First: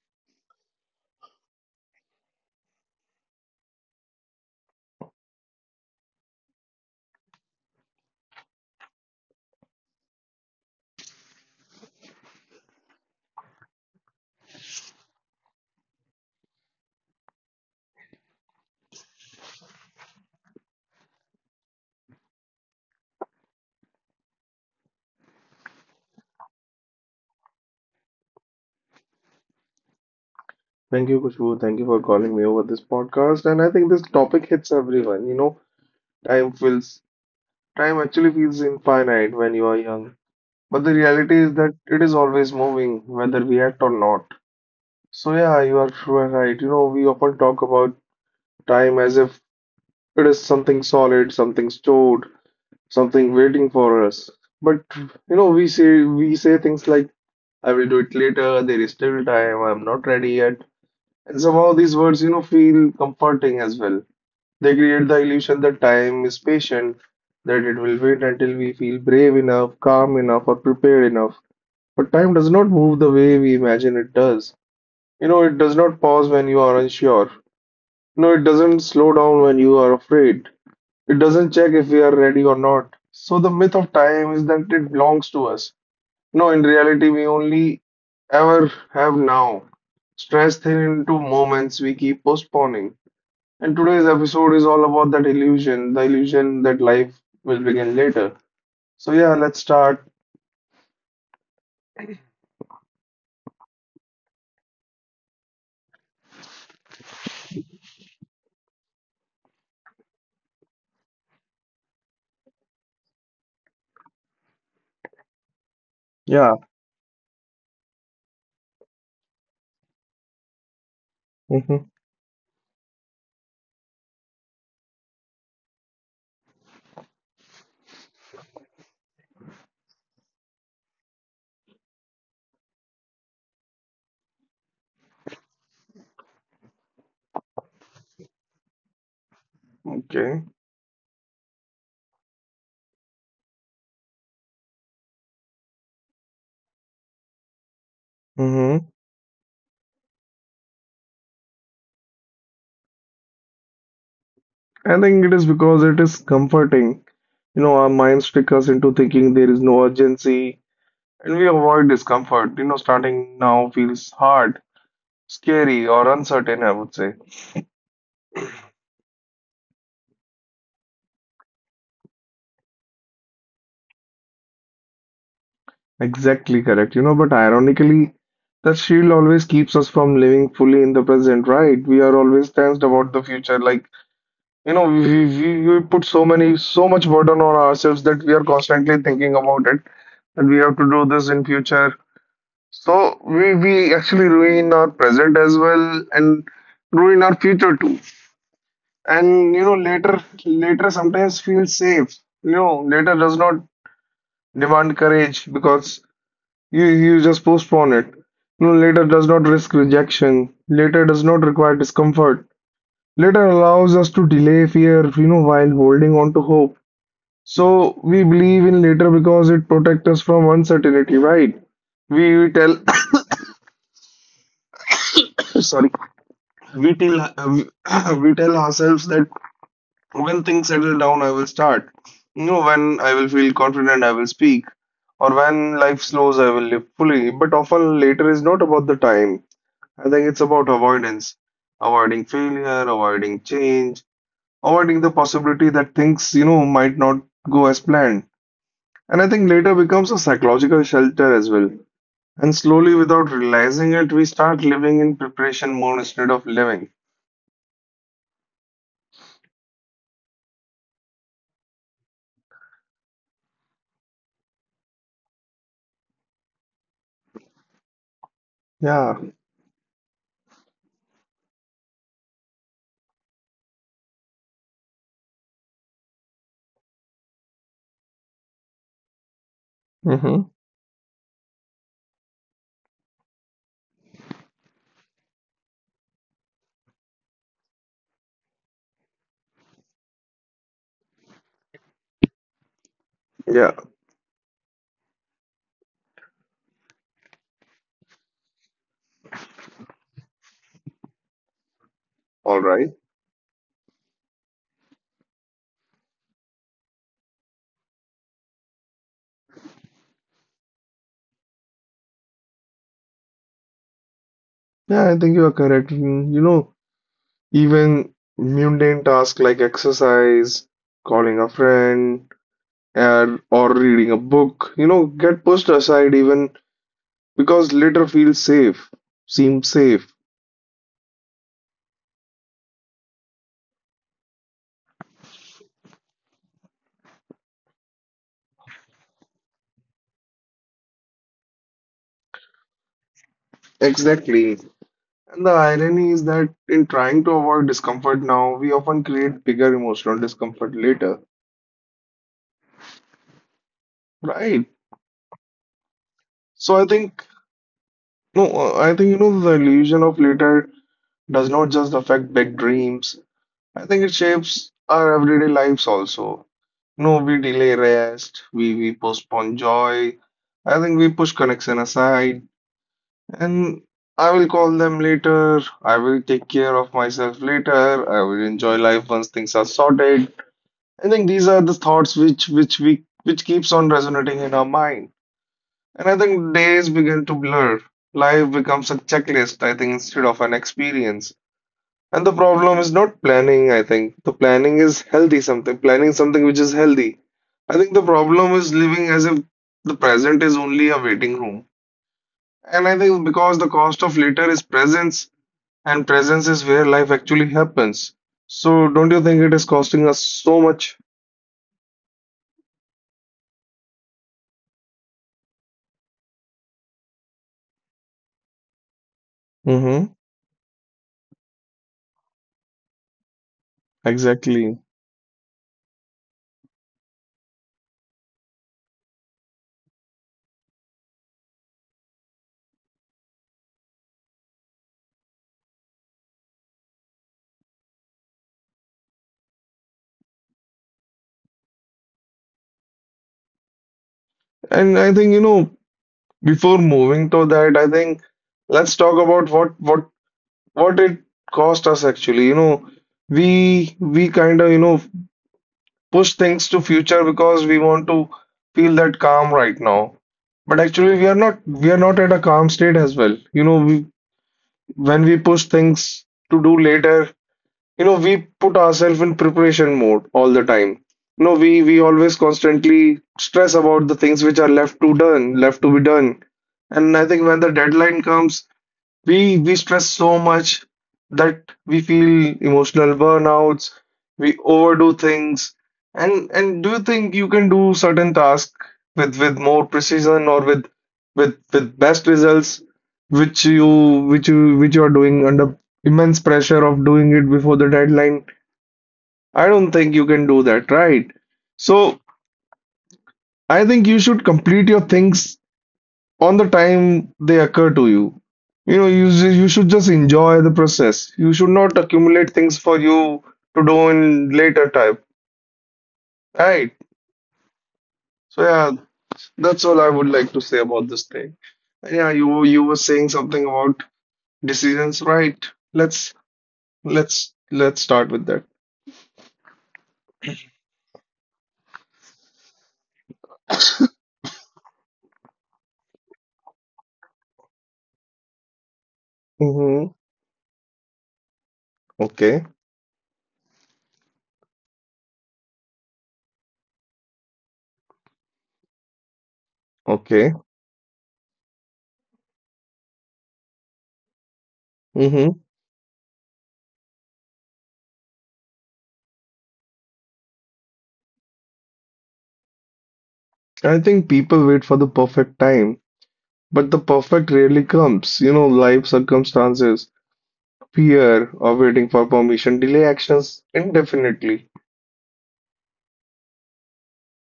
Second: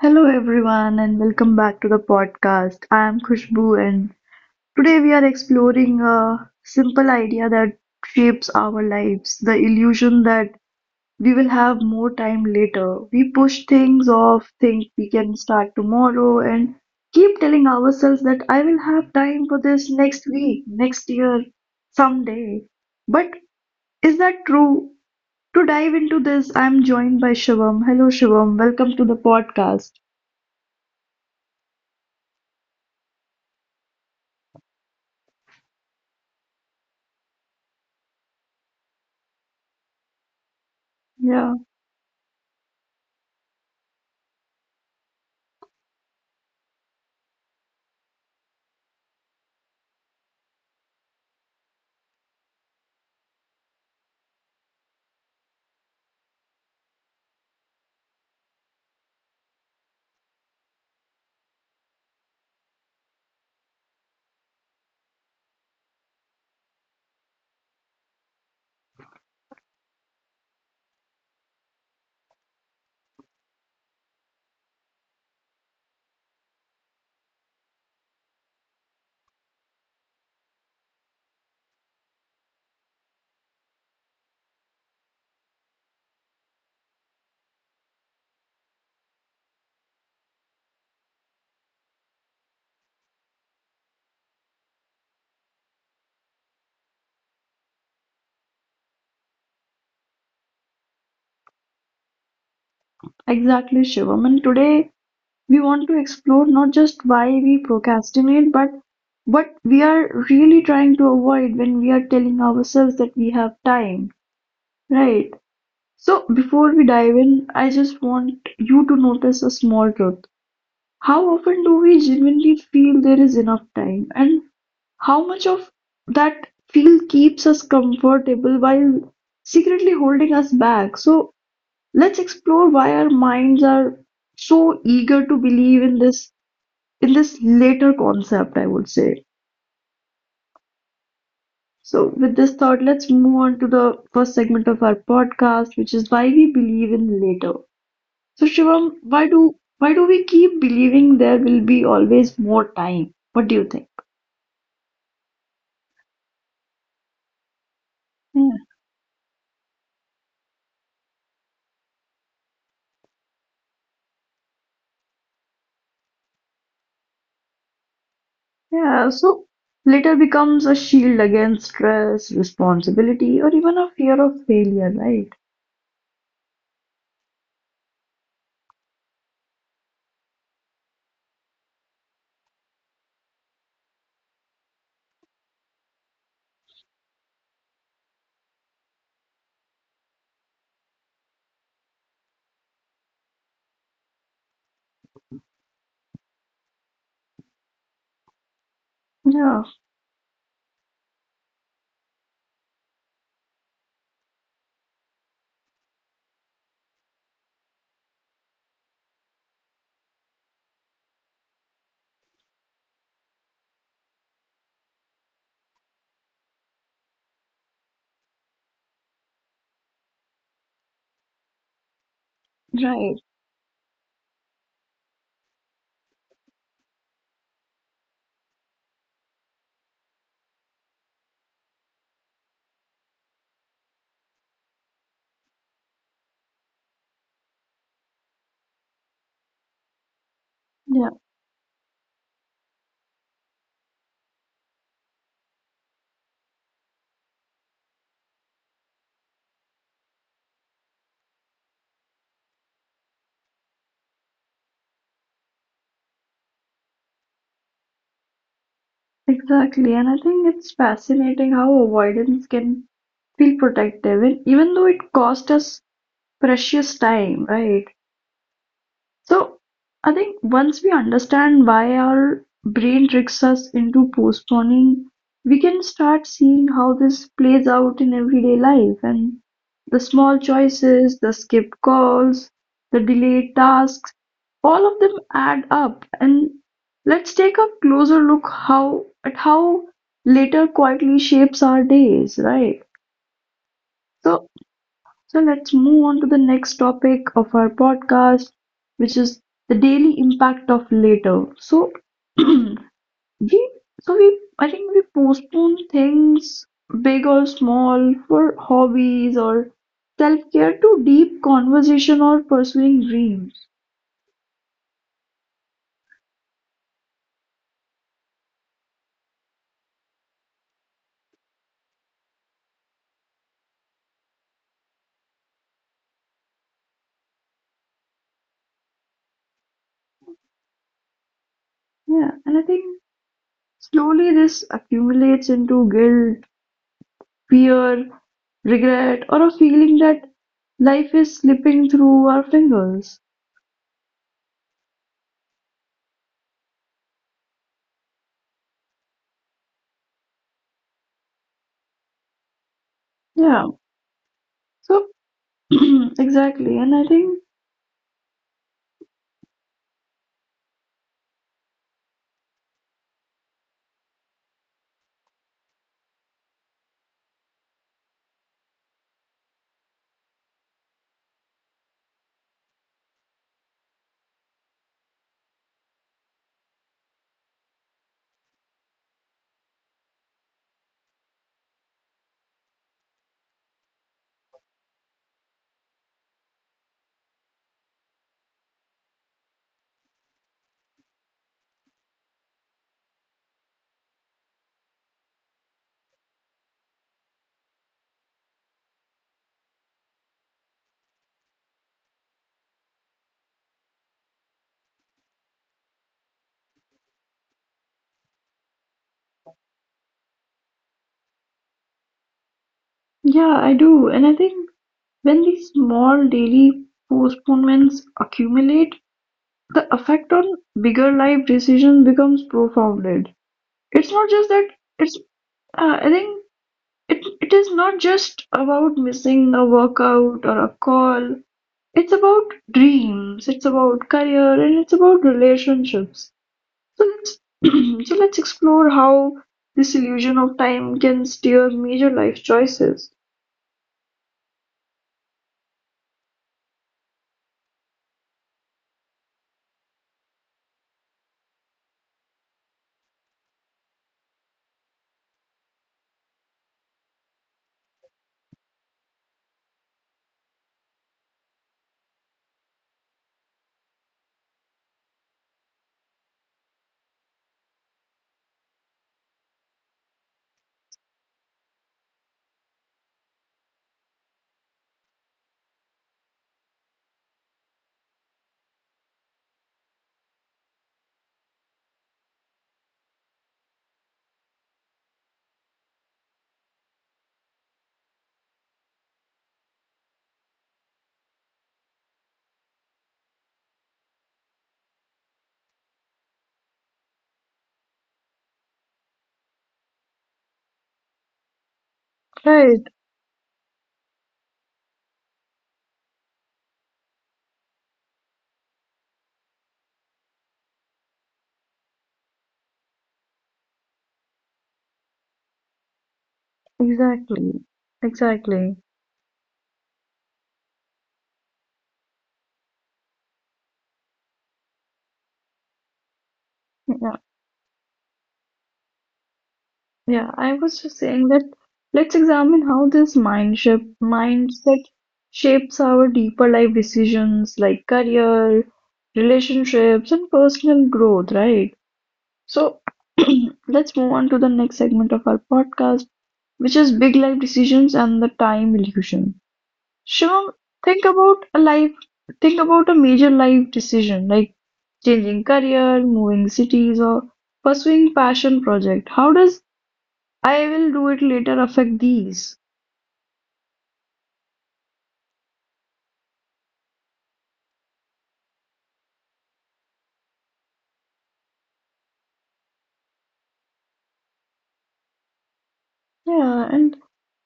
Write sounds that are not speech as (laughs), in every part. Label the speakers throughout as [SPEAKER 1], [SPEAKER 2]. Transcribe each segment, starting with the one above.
[SPEAKER 1] Hello everyone and welcome back to the podcast. I am Khushbu and today we are exploring a simple idea that shapes our lives, the illusion that we will have more time later. We push things off, think we can start tomorrow and keep telling ourselves that I will have time for this next week, next year, someday. But is that true? To dive into this, I am joined by Shivam. Hello Shivam, welcome to the podcast.
[SPEAKER 2] Thank you, Kushbu. Thank you for calling me over this podcast. And I think this topic hits everyone. You know, time feels, time actually feels infinite when you are young. But the reality is
[SPEAKER 1] Yeah.
[SPEAKER 2] that it is always moving, whether we act or not. So yeah, you are sure right. You know, we often talk about time as if it is something solid, something stored, something waiting for us. But you know, we say things like I will do it later. There is still time. I'm not ready yet. And somehow these words, you know, feel comforting as well. They create the illusion that time is patient, that it will wait until we feel brave enough, calm enough, or prepared enough. But time does not move the way we imagine it does. You know, it does not pause when you are unsure. No, it doesn't slow down when you are afraid. It doesn't check if we are ready or not. So the myth of time is that it belongs to us. No, in reality, we only ever have now, stressed thin into moments we keep postponing. And today's episode is all about that illusion, the illusion that life will begin later. So yeah, let's start.
[SPEAKER 1] Exactly, Shivam. And today we want to explore not just why we procrastinate, but what we are really trying to avoid when we are telling ourselves that we have time, right? So,
[SPEAKER 2] Yeah.
[SPEAKER 1] before we dive in, I just want you to notice a small truth. How often
[SPEAKER 2] Mm-hmm.
[SPEAKER 1] do we genuinely feel there is enough time? And how much of that feel keeps us comfortable while secretly holding us back? So, let's explore why our minds are so eager to believe in this later concept, I would say.
[SPEAKER 2] Okay.
[SPEAKER 1] So with this thought, let's move on to the first segment of our podcast, which is why we believe in later. So
[SPEAKER 2] Mm-hmm.
[SPEAKER 1] Shivam, why do we keep believing there will be always more time? What do you think?
[SPEAKER 2] I think it is because it is comforting. You know, our minds trick
[SPEAKER 1] Yeah.
[SPEAKER 2] us into thinking there is no urgency and we avoid discomfort. You know, starting now feels hard, scary, or uncertain, I would say.
[SPEAKER 1] Yeah, so later becomes a shield against stress, responsibility, or even a fear of failure, right?
[SPEAKER 2] Exactly correct. You know, but ironically, that shield always keeps us from living fully in the present, right? We are always tensed about the future, like you know, we put so much burden on ourselves that we are constantly thinking about it, and we have to do this in future. So we actually ruin our present as well and ruin our future too. And you
[SPEAKER 1] Yeah,
[SPEAKER 2] know, later sometimes feels safe. You know, later does not demand courage because you just postpone it. You know, later does not risk rejection. Later does not require discomfort. Later allows us to delay fear, you know, while holding on to hope. So we believe in later because it protects us from uncertainty, right? We tell,
[SPEAKER 1] right.
[SPEAKER 2] (coughs) sorry, we tell (coughs) we tell ourselves that when things settle down, I will start. You know, when I will feel confident, I will speak, or when life slows, I will live fully. But often later is not about the time. I think it's about avoidance, avoiding failure, avoiding change, avoiding the possibility that things, you know, might not go as planned. And I think later becomes a psychological shelter as well. And slowly, without realizing it, we start living in preparation mode instead of living.
[SPEAKER 1] Exactly, and I think it's fascinating how avoidance can feel protective, and even though it cost us precious time, right?
[SPEAKER 2] Yeah.
[SPEAKER 1] So I think once we understand why our brain tricks us into postponing, we can start seeing how this plays out in everyday life and the small
[SPEAKER 2] Mm-hmm.
[SPEAKER 1] choices, the skipped calls, the delayed tasks, all of them add up. And let's take a closer look how at how later quietly shapes our days, right?
[SPEAKER 2] Yeah,
[SPEAKER 1] So so let's move on to the next topic of our podcast, which is the daily impact of later. So (clears throat)
[SPEAKER 2] all
[SPEAKER 1] we,
[SPEAKER 2] right.
[SPEAKER 1] I think we postpone things, big or small, for hobbies or self-care to deep conversation or pursuing dreams.
[SPEAKER 2] Yeah, I think you are correct. You know, even mundane tasks like exercise, calling a friend, and or reading a book, you know, get pushed aside even because seems safe.
[SPEAKER 1] Yeah, and I think slowly this accumulates into guilt, fear, regret, or a feeling that life is slipping through our fingers.
[SPEAKER 2] Exactly. And the irony is that in trying to avoid discomfort now, we often create bigger emotional discomfort later.
[SPEAKER 1] Yeah.
[SPEAKER 2] Right.
[SPEAKER 1] So (clears throat)
[SPEAKER 2] So I
[SPEAKER 1] exactly. And I
[SPEAKER 2] think
[SPEAKER 1] think,
[SPEAKER 2] no, I think you know the illusion of later does not just affect big dreams. I think it shapes our everyday lives also. No, we delay rest, we postpone joy. I think we push connection aside, and I will call them later. I will take care of myself later. I will enjoy life once things are sorted. I think these are the thoughts which keeps on resonating in our mind. And I think days begin to blur. Life becomes a checklist, I think, instead of an experience. And the problem is not planning, I think. The planning is healthy something, planning something which is healthy. I think the problem is living as if the present is only a waiting room. And I think because the cost of later is presence, and presence is where life actually happens. So don't you think it is costing us so much?
[SPEAKER 1] yeah, I do. And I think when these small daily postponements accumulate, the
[SPEAKER 2] Mm-hmm.
[SPEAKER 1] effect on bigger life decisions becomes profounded. It's not just
[SPEAKER 2] Exactly.
[SPEAKER 1] that it's, I think it is not just about missing a workout or a call. It's about dreams, it's about career, and it's about relationships. So let's, (clears throat) so let's explore how this illusion of time can steer major life choices.
[SPEAKER 2] And I think, you know, before moving to that, I think let's talk about what it cost us actually. You know, we kind of, you know, push things to future because we want to feel that calm right now. But actually we are not at a calm state as well. You know, we when we push things to do later, you know we put ourselves in preparation mode all the time. You know we always constantly stress about the things which are left to be done. And I think when the deadline comes, we stress so much that we feel emotional burnouts, we overdo things. And do you think you can do certain tasks with more precision or with best results which you which you which you are doing under immense pressure of doing it before the deadline? I don't think you can do that, right? So
[SPEAKER 1] Right,
[SPEAKER 2] I think you should complete your things on the time they occur to you. You know, you should just enjoy the process. You should not accumulate things for you to do in later time, right?
[SPEAKER 1] exactly,
[SPEAKER 2] So
[SPEAKER 1] exactly.
[SPEAKER 2] yeah, that's all I would like to say about this thing. Yeah, you were saying something about decisions, right? Let's
[SPEAKER 1] Yeah,
[SPEAKER 2] let's start with that.
[SPEAKER 1] yeah. I was just saying that let's examine how this mindset shapes our deeper life decisions like career,
[SPEAKER 2] Hmm.
[SPEAKER 1] relationships, and personal growth, right?
[SPEAKER 2] Okay,
[SPEAKER 1] So (clears throat) let's move on to the next segment of our podcast, which is big life decisions and the time illusion.
[SPEAKER 2] okay.
[SPEAKER 1] Shivam, think about a life, think about a major life decision like changing
[SPEAKER 2] Hmm.
[SPEAKER 1] career, moving cities, or pursuing passion project. How does I will do it later affect these?
[SPEAKER 2] I think people wait for the perfect time, but the perfect rarely comes. You know, life circumstances fear of waiting for permission delay actions indefinitely.
[SPEAKER 1] Yeah, and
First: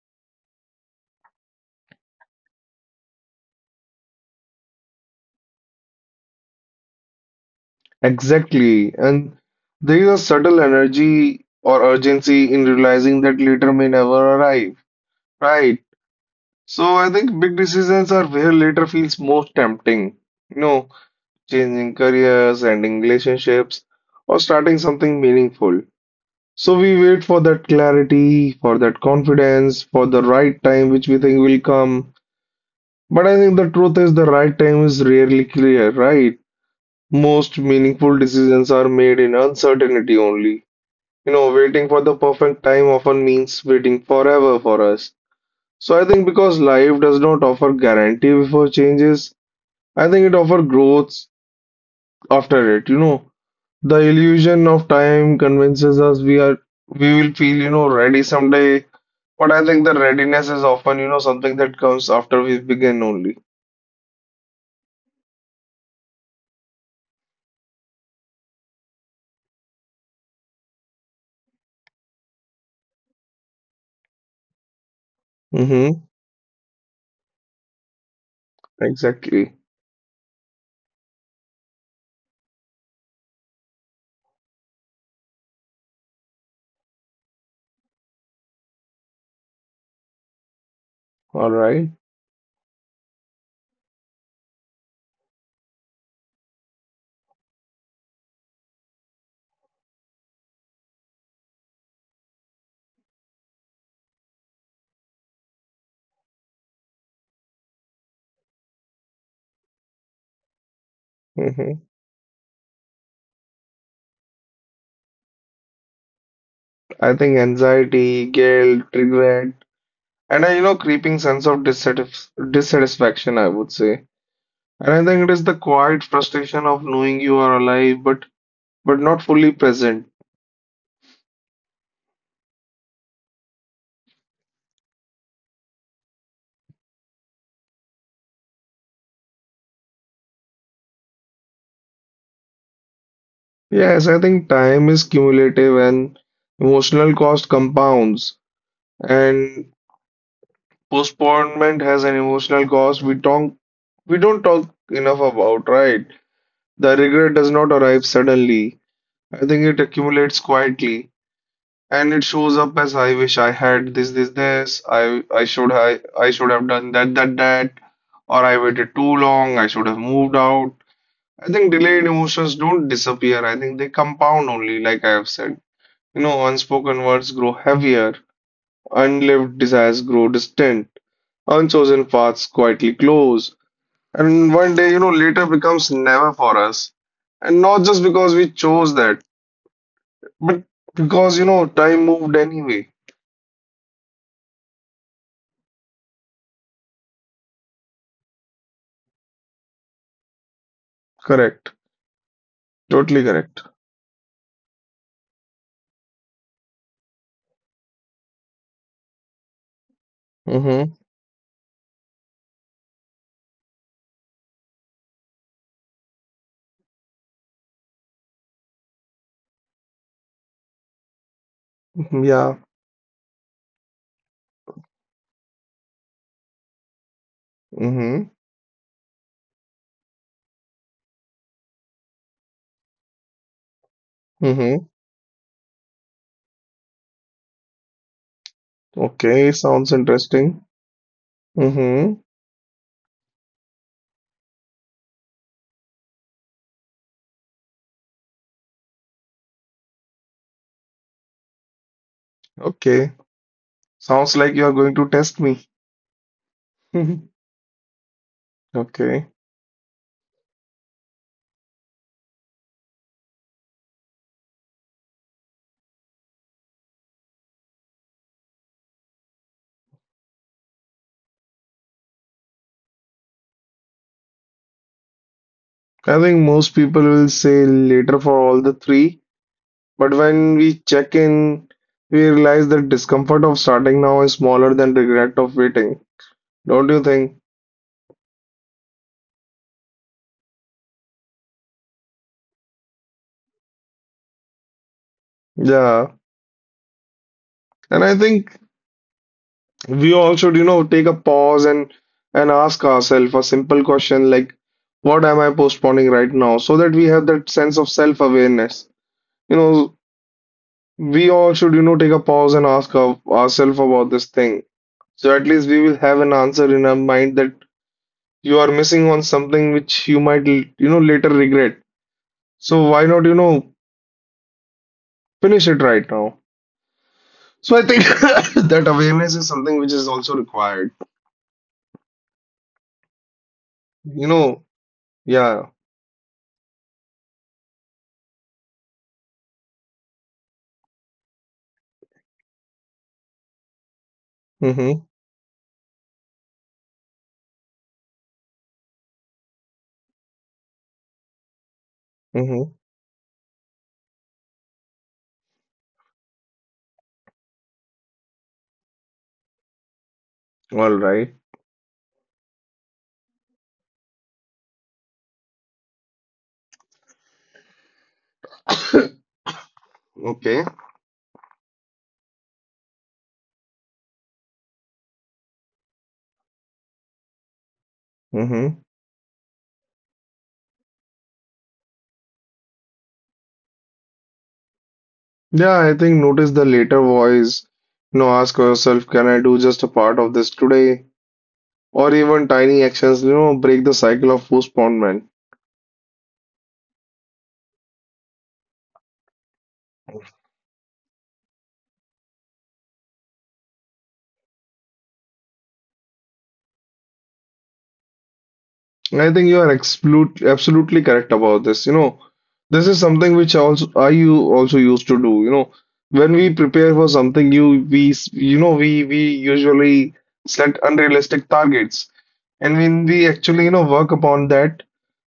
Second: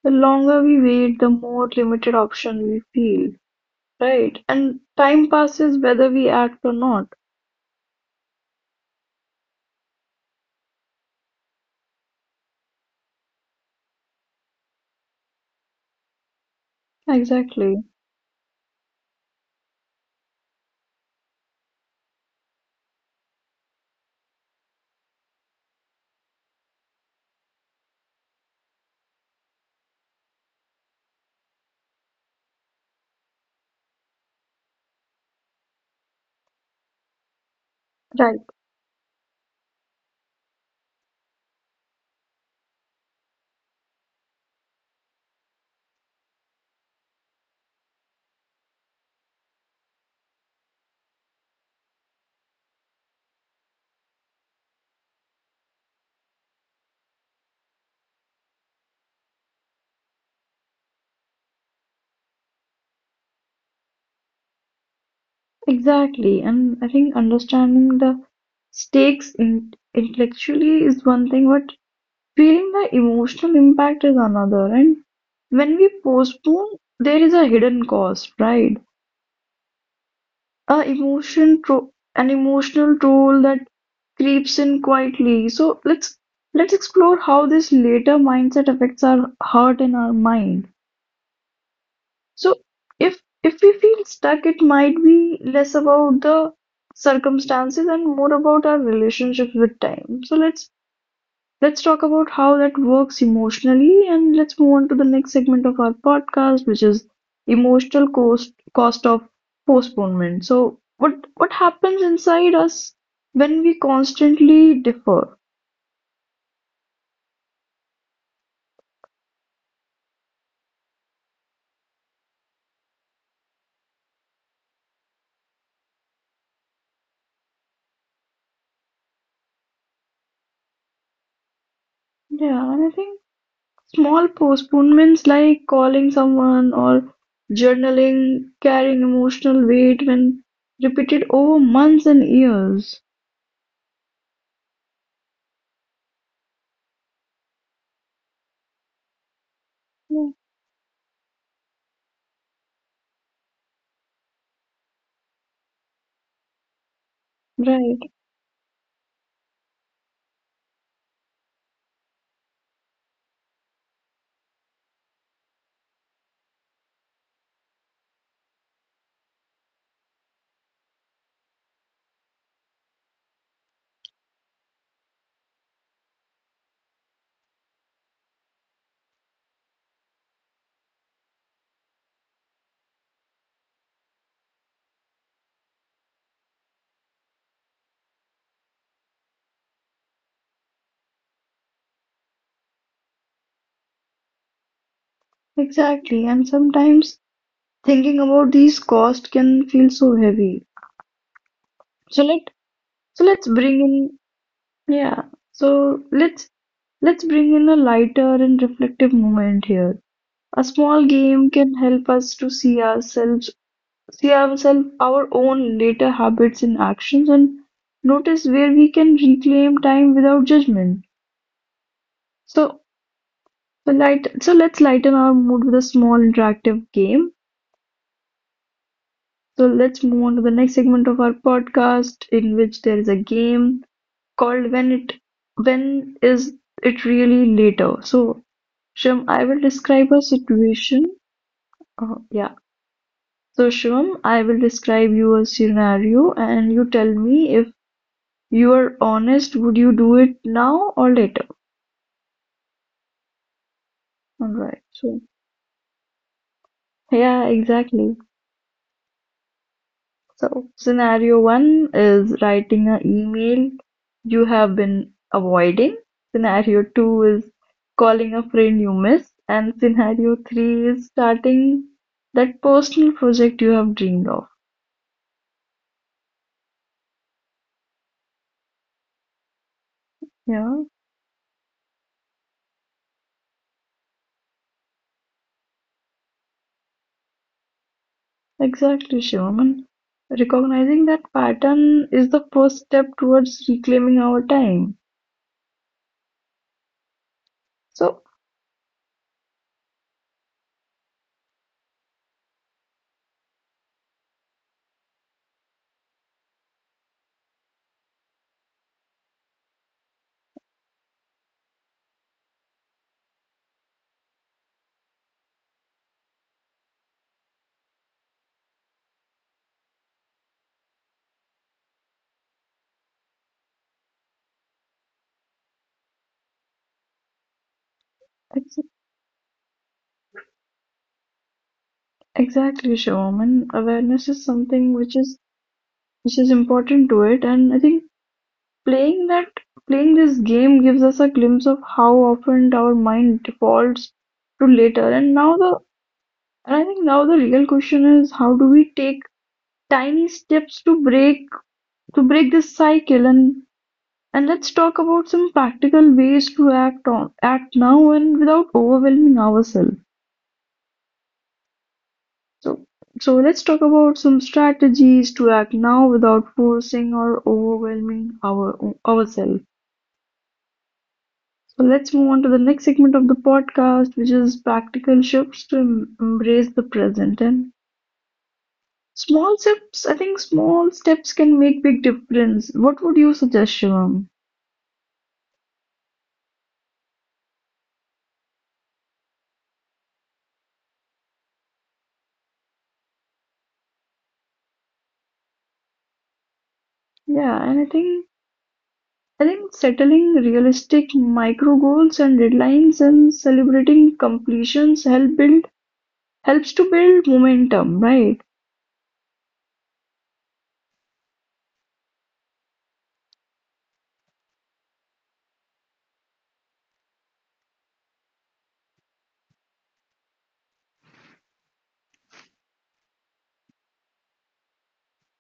[SPEAKER 1] the longer we wait, the more limited option we feel, right? And time passes whether we act or not.
[SPEAKER 2] Exactly. And there is a subtle energy or urgency in realizing that later may never arrive. Right. So I think big
[SPEAKER 1] Exactly.
[SPEAKER 2] decisions are where later feels most tempting. You know, changing careers, ending relationships, or starting something meaningful. So we wait for that clarity, for that confidence, for the right time which we think will come. But I think the truth is the right time is rarely clear, right? Most meaningful
[SPEAKER 1] Right.
[SPEAKER 2] decisions are made in uncertainty only. You know, waiting for the perfect time often means waiting forever for us. So I think because life does not offer guarantee before changes, I think it offers growth after it. You know, the illusion of time convinces us we will feel, you know, ready someday. But I think the readiness is often, you know, something that comes after we begin only.
[SPEAKER 1] Exactly. And I think understanding the stakes in intellectually is one thing, but feeling the emotional impact is another. And when we
[SPEAKER 2] Mm-hmm.
[SPEAKER 1] postpone, there is a hidden cost, right?
[SPEAKER 2] Exactly.
[SPEAKER 1] A emotion tro an emotional toll that creeps in quietly. Let's explore how this later mindset affects our heart and our mind.
[SPEAKER 2] All right.
[SPEAKER 1] So if we feel stuck, it might be less about the circumstances and more about our relationships with time. Let's talk about how that works emotionally and let's move on to the next segment of our podcast which is emotional cost of postponement. So what what
[SPEAKER 2] Mm-hmm.
[SPEAKER 1] happens inside us when we constantly defer?
[SPEAKER 2] I think anxiety, guilt, regret, and a you know creeping sense of dissatisfaction, I would say. And I think it is the quiet frustration of knowing you are alive but not fully present.
[SPEAKER 1] Yeah, and I think small postponements like calling someone or journaling carrying emotional weight when repeated over months and years.
[SPEAKER 2] Yes, I think time is cumulative and emotional cost compounds and
[SPEAKER 1] Yeah,
[SPEAKER 2] postponement has an emotional cost we don't talk enough about, right? The regret does not
[SPEAKER 1] right,
[SPEAKER 2] arrive suddenly. I think it accumulates quietly. And it shows up as I wish I had this, this, this. I should have done that, that, that, or I waited too long. I should have moved out. I think delayed emotions don't disappear. I think they compound only, like I have said. You know, unspoken words grow heavier, unlived desires grow distant, unchosen paths quietly close, and one day, you know, later becomes never for us. And not just because we chose that, but because, you know, time moved anyway.
[SPEAKER 1] exactly. And sometimes thinking about these costs can feel so heavy.
[SPEAKER 2] Correct.
[SPEAKER 1] So let so
[SPEAKER 2] Totally
[SPEAKER 1] let's
[SPEAKER 2] correct.
[SPEAKER 1] bring in yeah. So let's bring in a lighter and reflective moment here. A
[SPEAKER 2] Mm-hmm.
[SPEAKER 1] small game can help us to see ourselves our own later habits and actions and notice where we can reclaim time without judgment.
[SPEAKER 2] Yeah.
[SPEAKER 1] So so let's lighten our mood with a small interactive game.
[SPEAKER 2] Mm-hmm.
[SPEAKER 1] So let's move on to the next segment of our podcast in which there is a game called
[SPEAKER 2] Mm-hmm.
[SPEAKER 1] When Is It Really Later? So, Shivam, I
[SPEAKER 2] Okay.
[SPEAKER 1] will
[SPEAKER 2] Sounds
[SPEAKER 1] describe a
[SPEAKER 2] interesting.
[SPEAKER 1] situation. Uh,
[SPEAKER 2] Mm-hmm.
[SPEAKER 1] yeah. So, Shivam, I will describe you a scenario and you tell me if you are honest, would you do it now or later?
[SPEAKER 2] Okay. Sounds
[SPEAKER 1] All
[SPEAKER 2] like you are
[SPEAKER 1] right.
[SPEAKER 2] going to
[SPEAKER 1] So,
[SPEAKER 2] test me.
[SPEAKER 1] yeah,
[SPEAKER 2] (laughs)
[SPEAKER 1] exactly.
[SPEAKER 2] Okay.
[SPEAKER 1] So, scenario one is writing an email you have been avoiding. Scenario two is calling a friend you miss. And scenario three is starting that personal project you have dreamed of.
[SPEAKER 2] I think most people will say later for all the three, but when
[SPEAKER 1] Yeah,
[SPEAKER 2] we check in, we realize that discomfort of starting now is smaller than regret of waiting. Don't you think?
[SPEAKER 1] exactly, Shivam. And recognizing that pattern is the first step towards reclaiming our time.
[SPEAKER 2] Yeah. And I
[SPEAKER 1] So,
[SPEAKER 2] think we all should, you know, take a pause and ask ourselves a simple question like, what am I postponing right now? So that we have that sense of self-awareness. You know, we all should, you know, take a pause and ask ourselves about this thing. So at least we will have an answer in our mind that you are missing on something which you might, you know, later regret. So why not, you know, finish it right now? So I think (laughs)
[SPEAKER 1] ex-
[SPEAKER 2] that awareness is something which is also required.
[SPEAKER 1] exactly, Shivam. And awareness
[SPEAKER 2] You
[SPEAKER 1] is
[SPEAKER 2] know,
[SPEAKER 1] something
[SPEAKER 2] yeah.
[SPEAKER 1] which is important to it. And I think Playing that, playing this game gives us a glimpse of how often our mind defaults to
[SPEAKER 2] Mm-hmm.
[SPEAKER 1] later and I think now the real question is how do we take tiny steps to break this
[SPEAKER 2] Mm-hmm.
[SPEAKER 1] cycle and let's talk about some practical ways to act now and without overwhelming ourselves.
[SPEAKER 2] All right.
[SPEAKER 1] So let's talk about some strategies to act now without forcing or overwhelming ourselves.
[SPEAKER 2] Okay.
[SPEAKER 1] So let's move on to the next segment of the podcast, which is practical shifts to embrace the present and
[SPEAKER 2] Hmm.
[SPEAKER 1] small steps. I think small steps can make big difference. What would you suggest, Shivam?
[SPEAKER 2] Yeah, I think notice the later voice. You know, ask yourself, can I do just a part of this today? Or even tiny actions, you know, break the cycle of postponement.
[SPEAKER 1] Yeah, and I think settling realistic micro goals and deadlines and celebrating completions helps to build momentum, right?
[SPEAKER 2] I think you are absolutely correct about this. You know, this is something which also I you also used to do. You know, when we prepare for something, you know we usually set unrealistic targets, and when we actually you know work upon that,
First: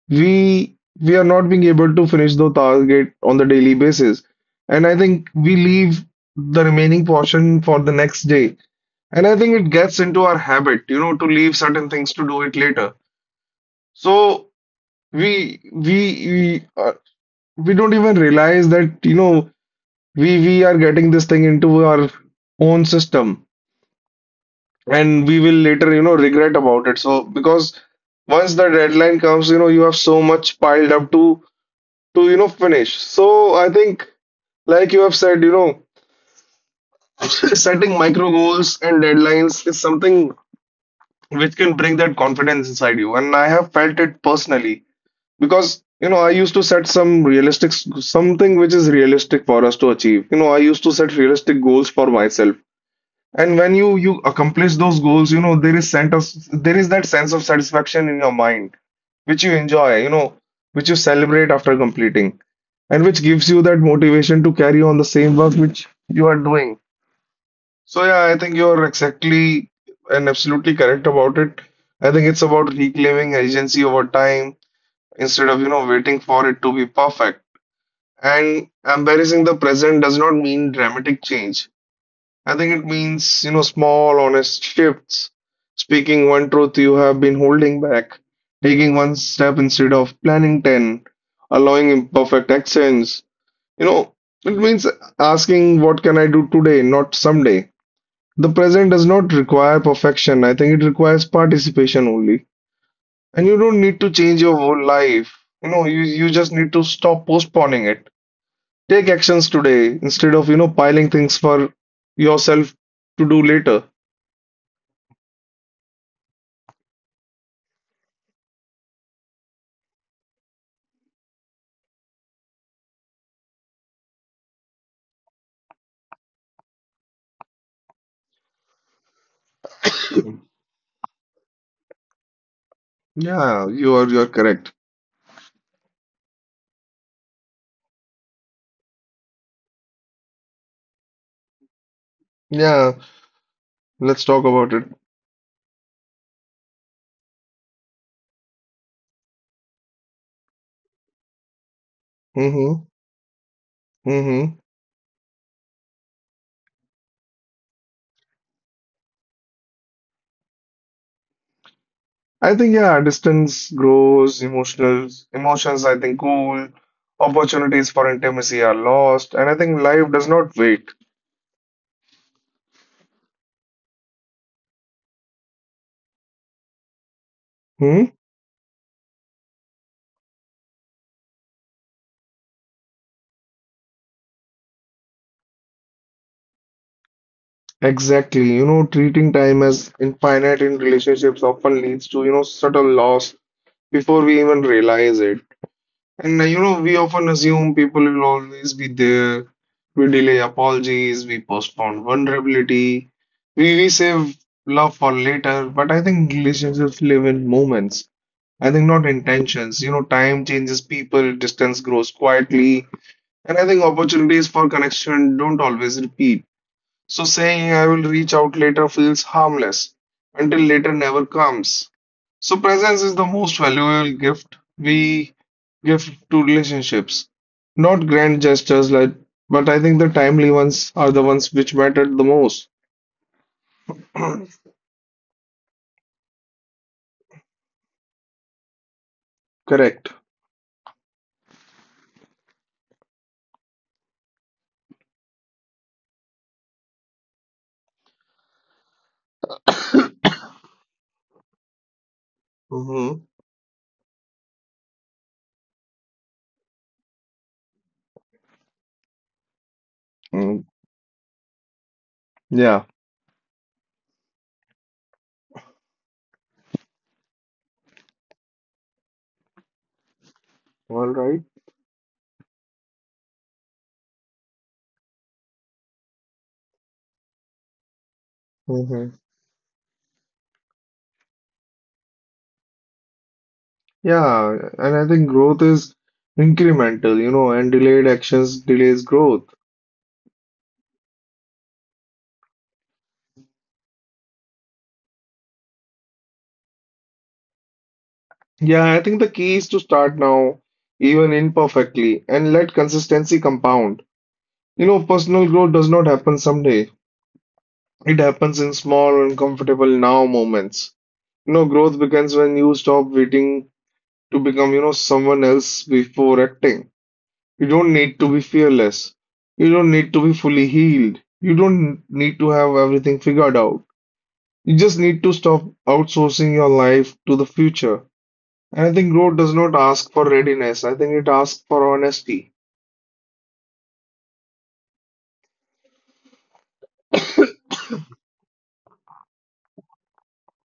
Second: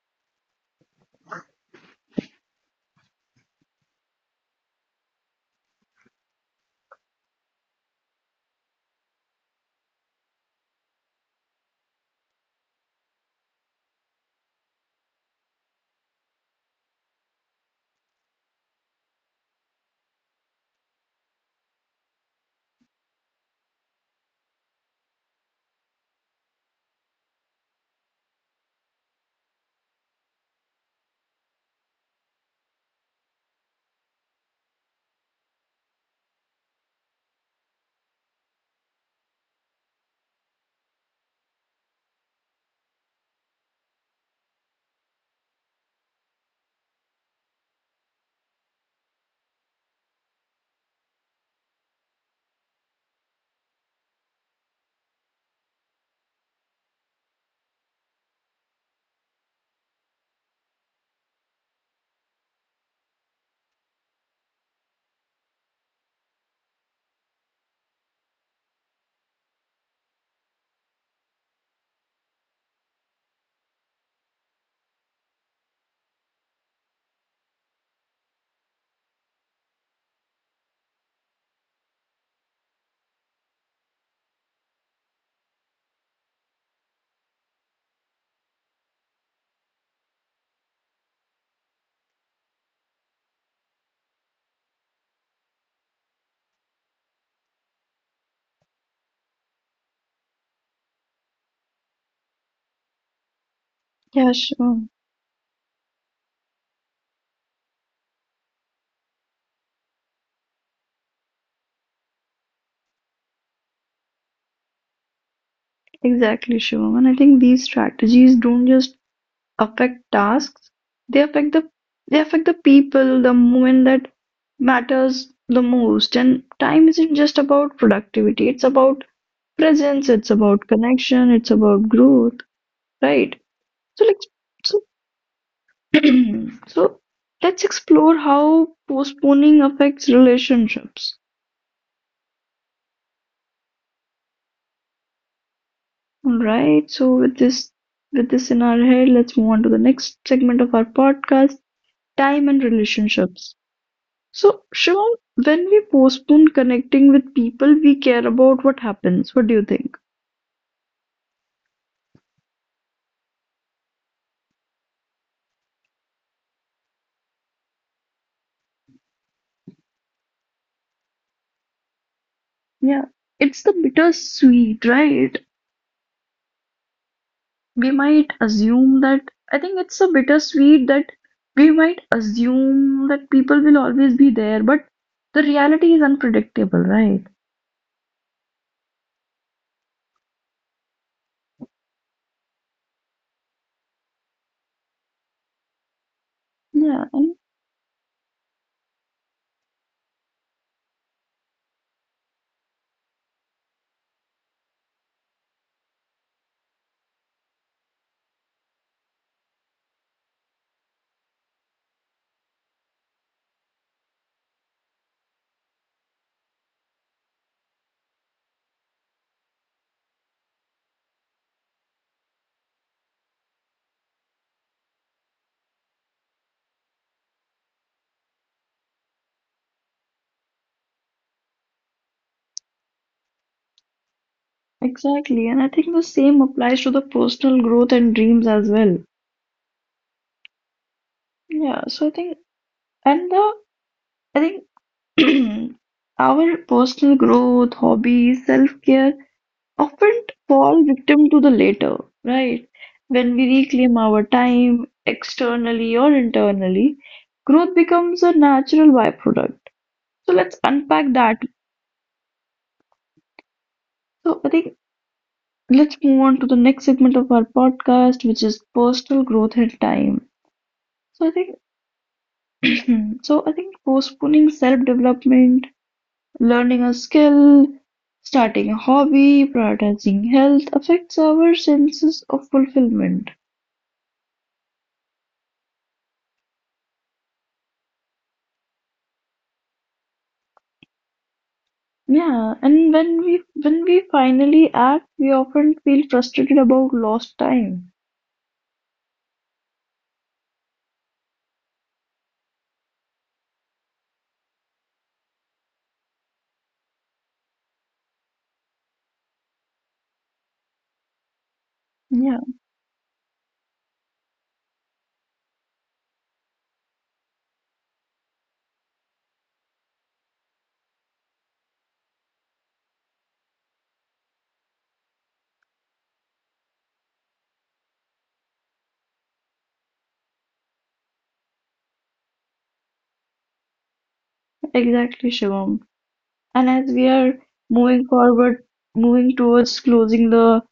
[SPEAKER 2] we are not being able to finish the target on the daily basis. And I think we leave the remaining portion for the next day. And I think it gets into our habit, you know, to leave certain things to do it later. So we we don't even realize that, you know, we are getting this thing into our own system, and we will later, you know, regret about it. So because once the deadline comes, you know, you have so much piled up to finish. So I think, like you have said, you know, (laughs) setting micro goals and deadlines is something which can bring that confidence inside you. And I have felt it personally because you know I used to set something which is realistic for us to achieve. You know, I used to set realistic goals for myself. And when you accomplish those goals, you know, there is that sense of satisfaction in your mind which you enjoy, you know, which you celebrate after completing, and which gives you that motivation to carry on the same work which you are doing. So yeah, I think you're exactly and absolutely correct about it. I think it's about reclaiming agency over time instead of, you know, waiting for it to be perfect. And embracing the present does not mean dramatic change. I think it means, you know, small, honest shifts, speaking one truth you have been holding back, taking one step instead of planning 10, allowing imperfect actions, you know, it means asking, what can I do today, not someday? The present does not require perfection. I think it requires participation only. And you don't need to
[SPEAKER 1] Yeah,
[SPEAKER 2] change your whole
[SPEAKER 1] Shivam.
[SPEAKER 2] life. You know, you just need to stop postponing it. Take actions today instead of, you know, piling things for yourself to do later.
[SPEAKER 1] Exactly, Shivam. And I think these strategies don't just affect tasks. They affect the they affect the people, the moment that matters the most. And time isn't just about productivity. It's about presence. It's about connection. It's about growth. Right.
[SPEAKER 2] Yeah, you
[SPEAKER 1] So
[SPEAKER 2] are
[SPEAKER 1] like
[SPEAKER 2] you're correct.
[SPEAKER 1] so (clears throat) so let's explore how postponing affects relationships.
[SPEAKER 2] Yeah, let's talk about it.
[SPEAKER 1] All right. So with this in our head, let's move on to the next segment of our podcast, time and
[SPEAKER 2] Mm-hmm.
[SPEAKER 1] relationships.
[SPEAKER 2] Mm-hmm.
[SPEAKER 1] So, Shivam, when we postpone connecting with people we care about, what happens? What do you think?
[SPEAKER 2] I think yeah, distance grows, emotional emotions I think cool, opportunities for intimacy are lost, and I think life does not wait.
[SPEAKER 1] Yeah, it's the bittersweet, right? We
[SPEAKER 2] Hmm?
[SPEAKER 1] might assume that, I think it's a bittersweet that we might assume that people will always be there, but the reality is unpredictable, right?
[SPEAKER 2] Exactly. You know, treating time as infinite in relationships often leads to, you know, subtle loss before we even realize it. And you know, we
[SPEAKER 1] Yeah,
[SPEAKER 2] often
[SPEAKER 1] and
[SPEAKER 2] assume people will always be there. We delay apologies, we postpone vulnerability, we save love for later, but I think relationships live in moments. I think not intentions. You know, time changes people, distance grows quietly, and I think opportunities for connection don't always repeat. So saying I will reach out later feels harmless until later never comes. So presence is the most valuable gift we give to relationships. Not grand gestures like but I think the timely ones are the ones which matter the most. (clears throat)
[SPEAKER 1] exactly. And I think the same applies to the personal growth and dreams as well.
[SPEAKER 2] Correct.
[SPEAKER 1] Yeah, so I think, and the, I think (clears throat) our personal growth, hobbies, self-care often fall victim to the latter, right?
[SPEAKER 2] Mm-hmm.
[SPEAKER 1] When we reclaim our time externally or internally, growth becomes a natural byproduct. So let's unpack that.
[SPEAKER 2] Yeah.
[SPEAKER 1] So I think let's move on to the next segment of our podcast, which is personal growth and time.
[SPEAKER 2] All
[SPEAKER 1] So I think (clears throat) so I think postponing self-development, learning a skill, starting a
[SPEAKER 2] right.
[SPEAKER 1] hobby, prioritizing health affects our senses of fulfillment.
[SPEAKER 2] Yeah, and I think growth is incremental, you know, and delayed actions delays growth.
[SPEAKER 1] Yeah, and when we finally act, we often feel frustrated about lost time.
[SPEAKER 2] Yeah, I think the key is to start now, even imperfectly, and let consistency compound. You know, personal growth does not happen someday. It happens in small, uncomfortable now moments. You know, growth begins
[SPEAKER 1] Yeah,
[SPEAKER 2] when you stop waiting to become, you know, someone else before acting. You don't need to be fearless. You don't need to be fully healed. You don't need to have everything figured out. You just need to stop outsourcing your life to the future. And I think growth does not ask for readiness. I think it asks for honesty.
[SPEAKER 1] exactly, Shivam. And as we are moving forward, moving towards closing the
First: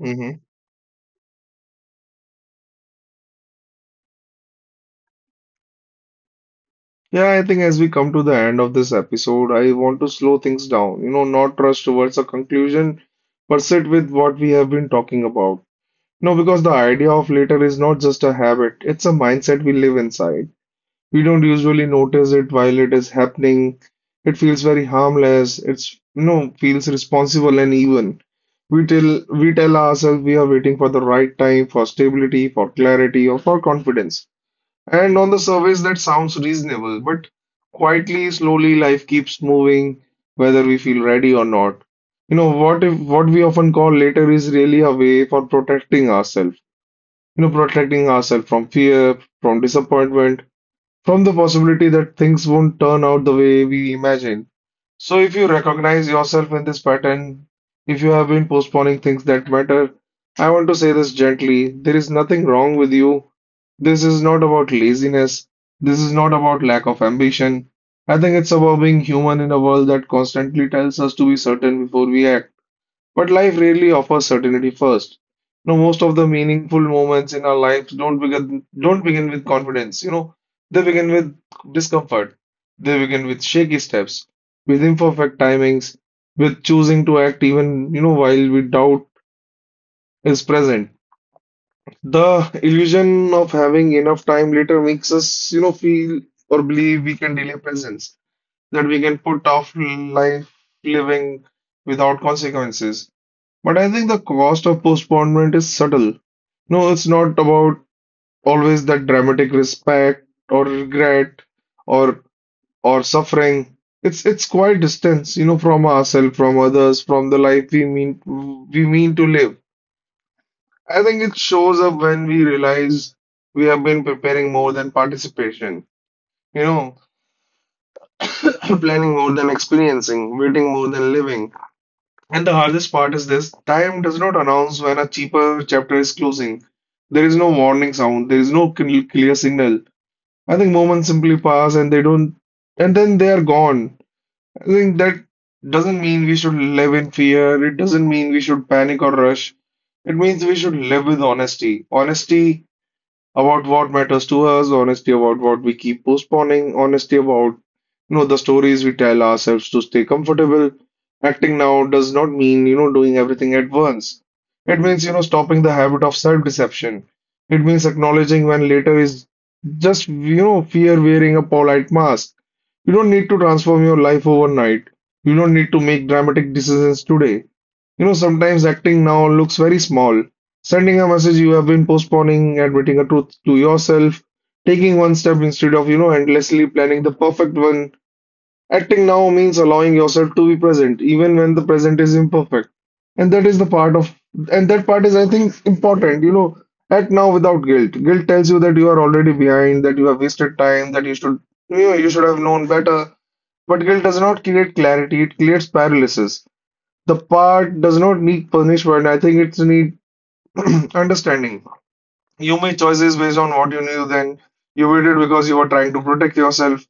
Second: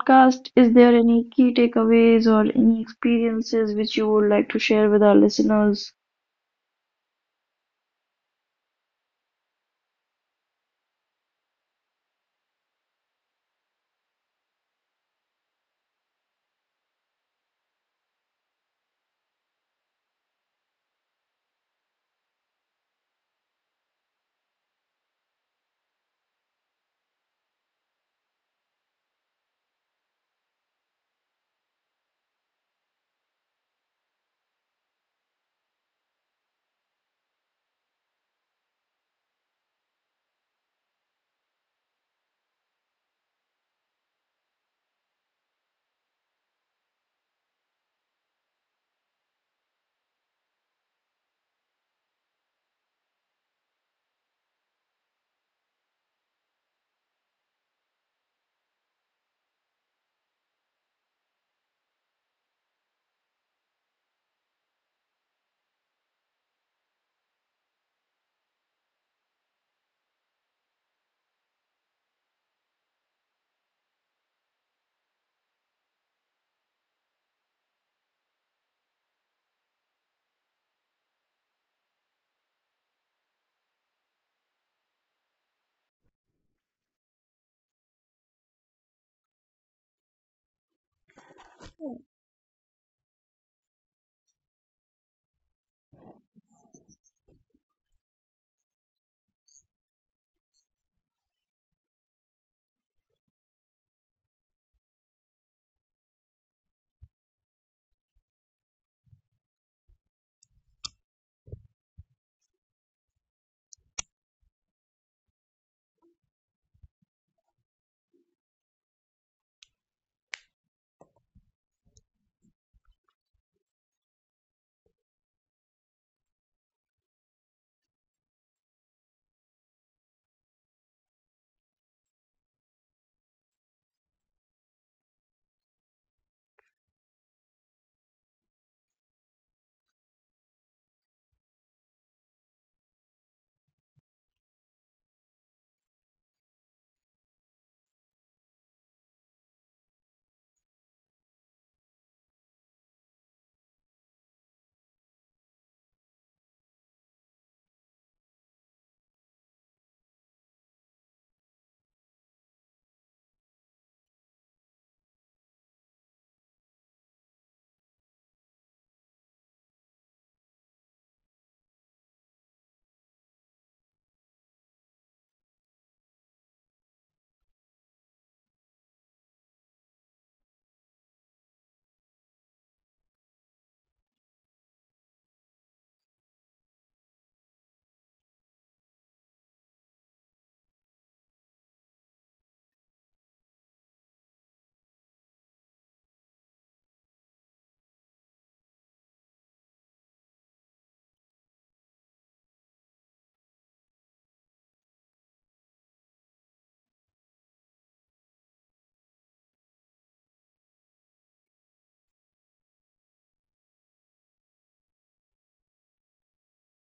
[SPEAKER 2] Hmm.
[SPEAKER 1] is there any key takeaways or any experiences which you would like to share with our listeners?
[SPEAKER 2] Yeah, I think as we come to the end of this episode, I want to slow things down, you know, not rush towards a conclusion, but sit with what we have been talking about. No, because the idea of later is not just a habit, it's a mindset we live inside. We don't usually notice it while it is happening. It feels very harmless. It's, you know, feels responsible and even. We tell ourselves we are waiting for the right time, for stability, for clarity, or for confidence. And on the surface, that sounds reasonable, but quietly, slowly, life keeps moving, whether we feel ready or not. You know, what if what we often call later is really a way for protecting ourselves, you know, protecting ourselves from fear, from disappointment, from the possibility that things won't turn out the way we imagine. So, if you recognize yourself in this pattern, if you have been postponing things that matter, I want to say this gently. There is nothing wrong with you. This is not about laziness. This is not about lack of ambition. I think it's about being human in a world that constantly tells us to be certain before we act. But life rarely offers certainty first. You know, most of the meaningful moments in our lives don't begin with confidence. You know, they begin with discomfort. They begin with shaky steps, with imperfect timings, with choosing to act even, you know, while we doubt is present. The illusion of having enough time later makes us, you know, feel or believe we can delay presence, that we can put off life living without consequences. But I think the cost of postponement is subtle. No, it's not about always that dramatic respect or regret or or suffering. It's quite distance, you know, from ourselves, from others, from the life we mean to live. I think it shows up when we realize we have been preparing more than participation, you know, (clears throat) planning more than experiencing, waiting more than living. And the hardest part is this: time does not announce when a cheaper chapter is closing. There is no warning sound, there is no clear signal. I think moments simply pass and they don't, and then they are gone. I think that doesn't mean we should live in fear, it doesn't mean we should panic or rush. It means we should live with honesty. Honesty about what matters to us, honesty about what we keep postponing, honesty about you know the stories we tell ourselves to stay comfortable. Acting now does not mean you know doing everything at once. It means you know stopping the habit of self-deception. It means acknowledging when later is just you know fear wearing a polite mask. You don't need to transform your life overnight. You don't need to make dramatic decisions today. You know, sometimes acting now looks very small, sending a message you have been postponing, admitting a truth to yourself, taking one step instead of, you know, endlessly planning the perfect one. Acting now means allowing yourself to be present, even when the present is imperfect. And that is the part of, and that part is, I think, important, you know, act now without guilt. Guilt tells you that you are already behind, that you have wasted time, that you should, you know, you should have known better. But guilt does not create clarity, it creates paralysis. The part does not need punishment, I think it needs (clears throat) understanding. You made choices based on what you knew then. You waited because you were trying to protect yourself.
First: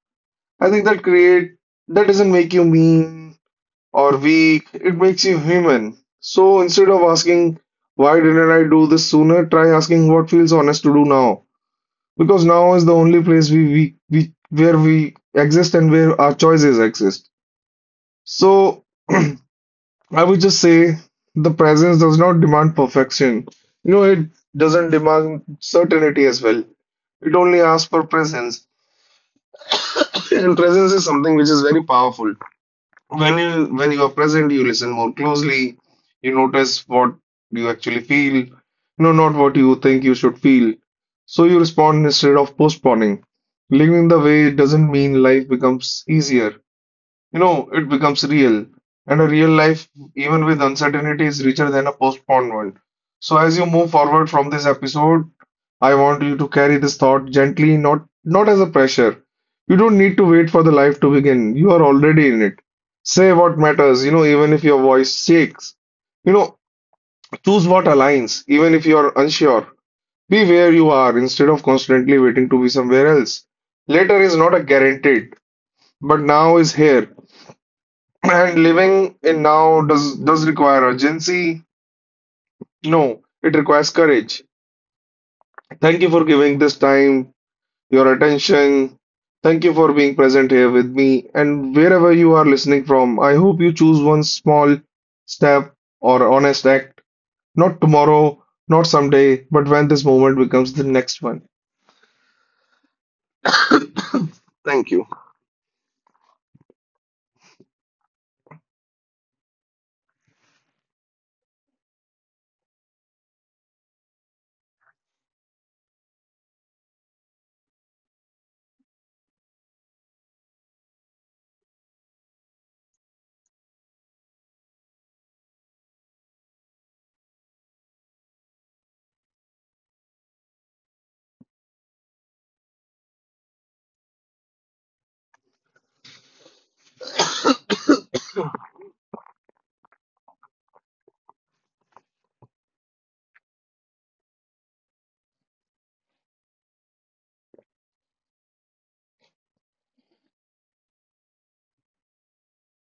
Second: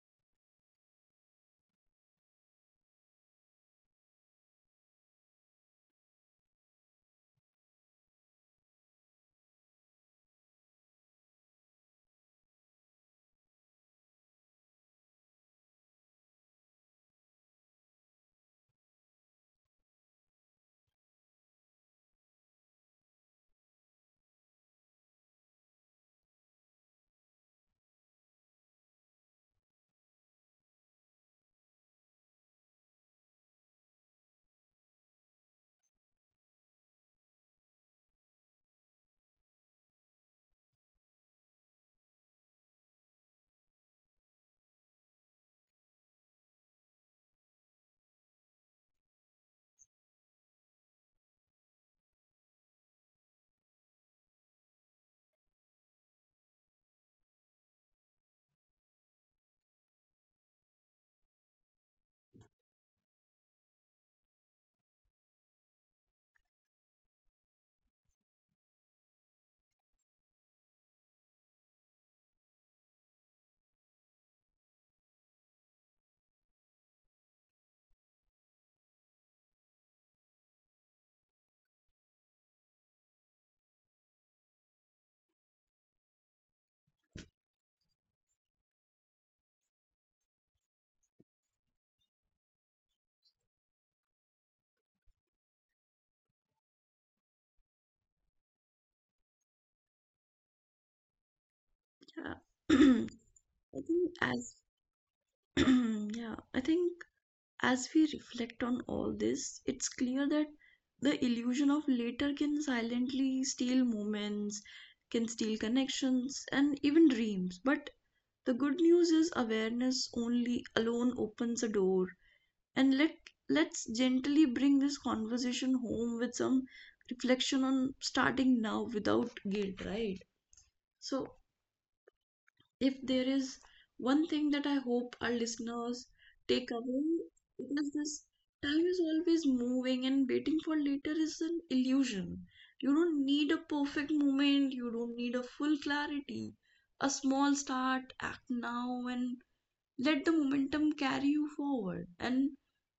[SPEAKER 2] I think that doesn't make you mean or weak. It makes you human. So instead of asking why didn't I do this sooner, try asking what feels honest to do now. Because now is the only place we where we exist and where our choices exist. So (clears throat) I would just say the presence does not demand perfection. You know, it doesn't demand certainty as well. It only asks for presence. And presence is something which is very powerful. When you are present, you listen more closely, you notice what you actually feel, no, not what you think you should feel. So you respond instead of postponing. Living the way doesn't mean life becomes easier. You know, it becomes real, and a real life, even with uncertainty, is richer than a postponed one. So, as you move forward from this episode, I want you to carry this thought gently, not as a pressure. You don't need to wait for the life to begin. You are already in it. Say what matters, you know, even if your voice shakes. You know, choose what aligns, even if you are unsure. Be where you are instead of constantly waiting to be somewhere else. Later is not a guaranteed, but now is here. And living in now does require urgency? No, it requires courage. Thank you for giving this time, your attention. Thank you for being present here with me. And wherever you are listening from, I hope you choose one small step or honest act, not tomorrow, not someday, but when this moment becomes the next one.
[SPEAKER 1] Yeah. (clears throat) I think as (clears throat) yeah, I think as we reflect on all this, it's clear that the illusion of later can silently steal moments, can steal connections, and even dreams. But the good news is awareness only alone opens a door. And let let's gently bring this conversation home with some reflection on starting now without guilt, right? So if there is one thing that I hope our listeners take away, it is this: time is always moving and waiting for later is an illusion. You don't need a perfect moment, you don't need a full clarity. A small start, act now, and let the momentum carry you forward. And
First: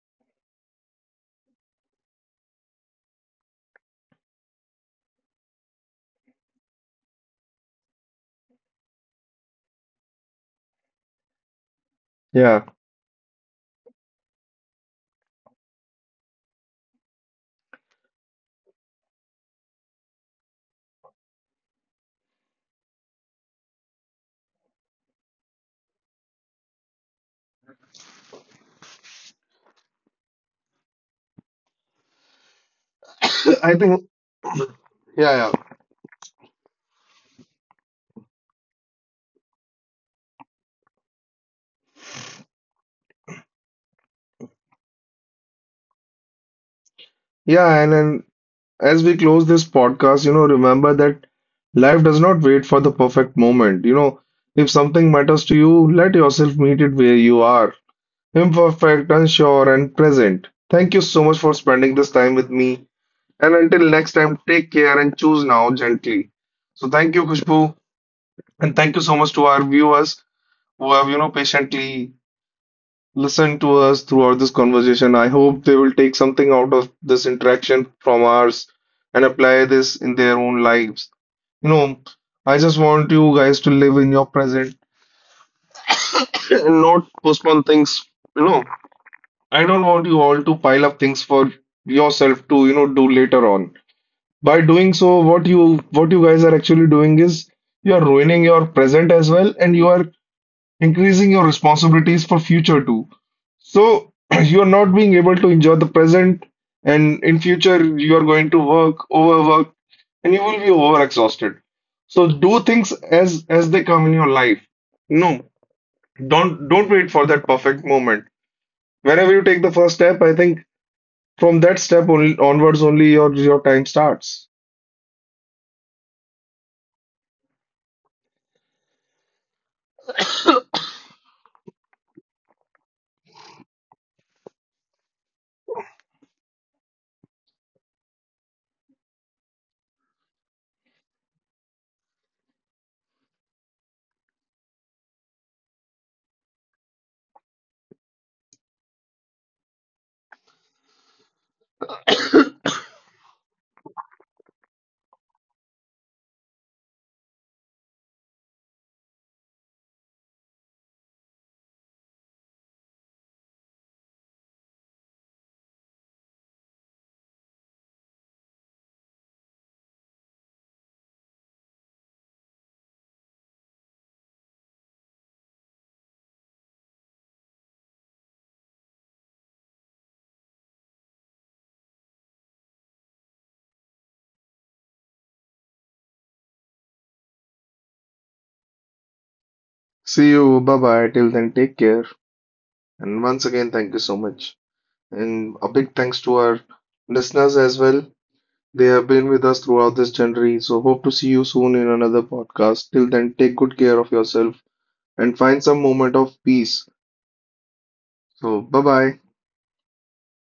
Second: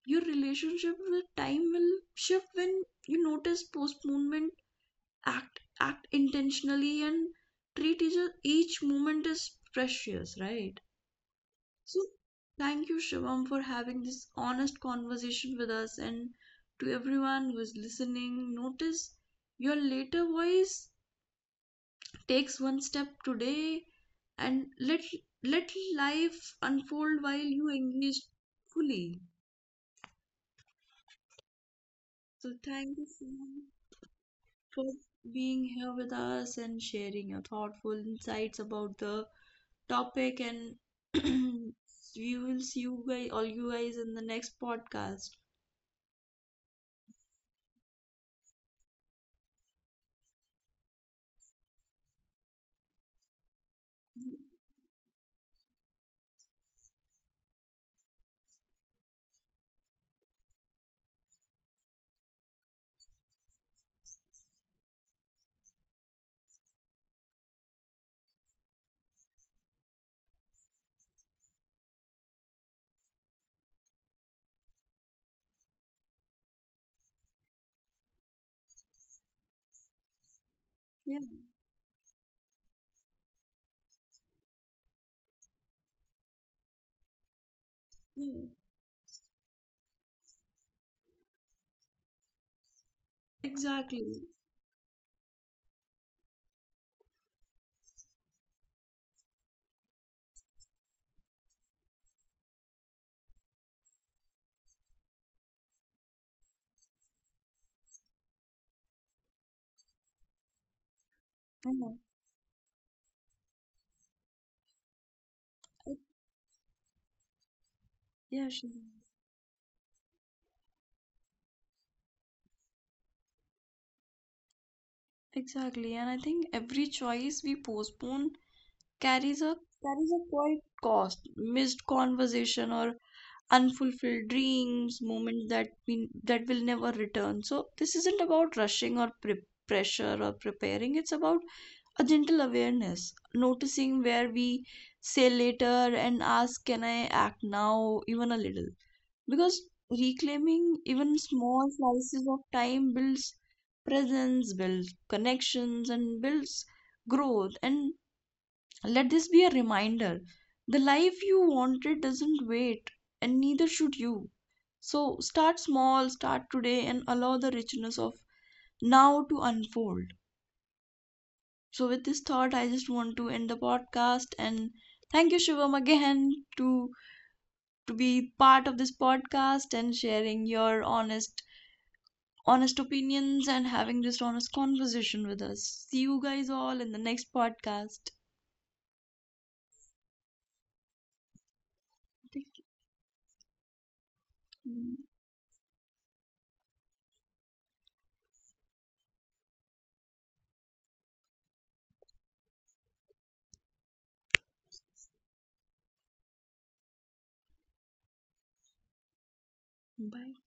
[SPEAKER 1] your relationship with time will shift when you notice postponement, act intentionally and treat each moment as precious, right? So
[SPEAKER 2] Yeah.
[SPEAKER 1] thank you Shivam for having this honest conversation with us and to everyone who is listening, notice your later voice, takes one step today and let life unfold while you engage fully. So thank you Shivam
[SPEAKER 2] I think,
[SPEAKER 1] for
[SPEAKER 2] yeah, yeah.
[SPEAKER 1] being here with us and sharing your thoughtful insights about the topic and (clears throat) we will see you guys in the next podcast.
[SPEAKER 2] Yeah, and then as we close this podcast, you know, remember that life does not wait for the perfect moment. You know, if something matters to you, let yourself meet it where you are, imperfect, unsure, and present. Thank you so much for spending this time with me. And until next time, take care and choose now gently. So thank you, Khushbu, and thank you so much to our viewers who have, you know, patiently listen to us throughout this conversation. I hope they will take something out of this interaction from ours and apply this in their own lives.
[SPEAKER 1] Yeah,
[SPEAKER 2] You know, I just want you guys to live in your present and not postpone things.
[SPEAKER 1] yeah,
[SPEAKER 2] You know, I don't want you all to pile up things for yourself to, you know, do later on.
[SPEAKER 1] exactly.
[SPEAKER 2] By doing so, what you guys are actually doing is you are ruining your present as well, and you are increasing your responsibilities for future too. So (clears throat) you're not being able to enjoy the present, and in future you are going to work, overwork, and you will be overexhausted.
[SPEAKER 1] Yeah,
[SPEAKER 2] So do things as they come in your life. No,
[SPEAKER 1] I-
[SPEAKER 2] don't wait for that perfect moment.
[SPEAKER 1] yeah, sure.
[SPEAKER 2] Whenever you take the first step, I think from that step only onwards only your time starts.
[SPEAKER 1] Exactly. And I think every choice we postpone carries a carries a quite cost, missed conversation or unfulfilled dreams, moments that will never return. So this isn't about rushing or pressure or preparing. It's about a gentle awareness, noticing where we say later and ask, can I act now, even a little? Because reclaiming even small slices of time builds presence, builds connections, and builds growth. And let this be a reminder: the life you wanted doesn't wait, and neither should you. So start small, start today, and allow the richness of now to unfold. So, with this thought, I just want to end the podcast and thank you, Shivam, again to to be part of this podcast and sharing your honest opinions and having this honest conversation with us. See you guys all in the next podcast.
[SPEAKER 2] See you. Bye bye. Till then, take care.
[SPEAKER 1] Take-
[SPEAKER 2] And once again, thank you so much.
[SPEAKER 1] care.
[SPEAKER 2] And a big thanks to our listeners as well. They have been with us throughout this journey. So, hope to see you soon in another podcast. Till then, take good care of yourself and find some moment of peace. So, bye bye.
[SPEAKER 1] Bye.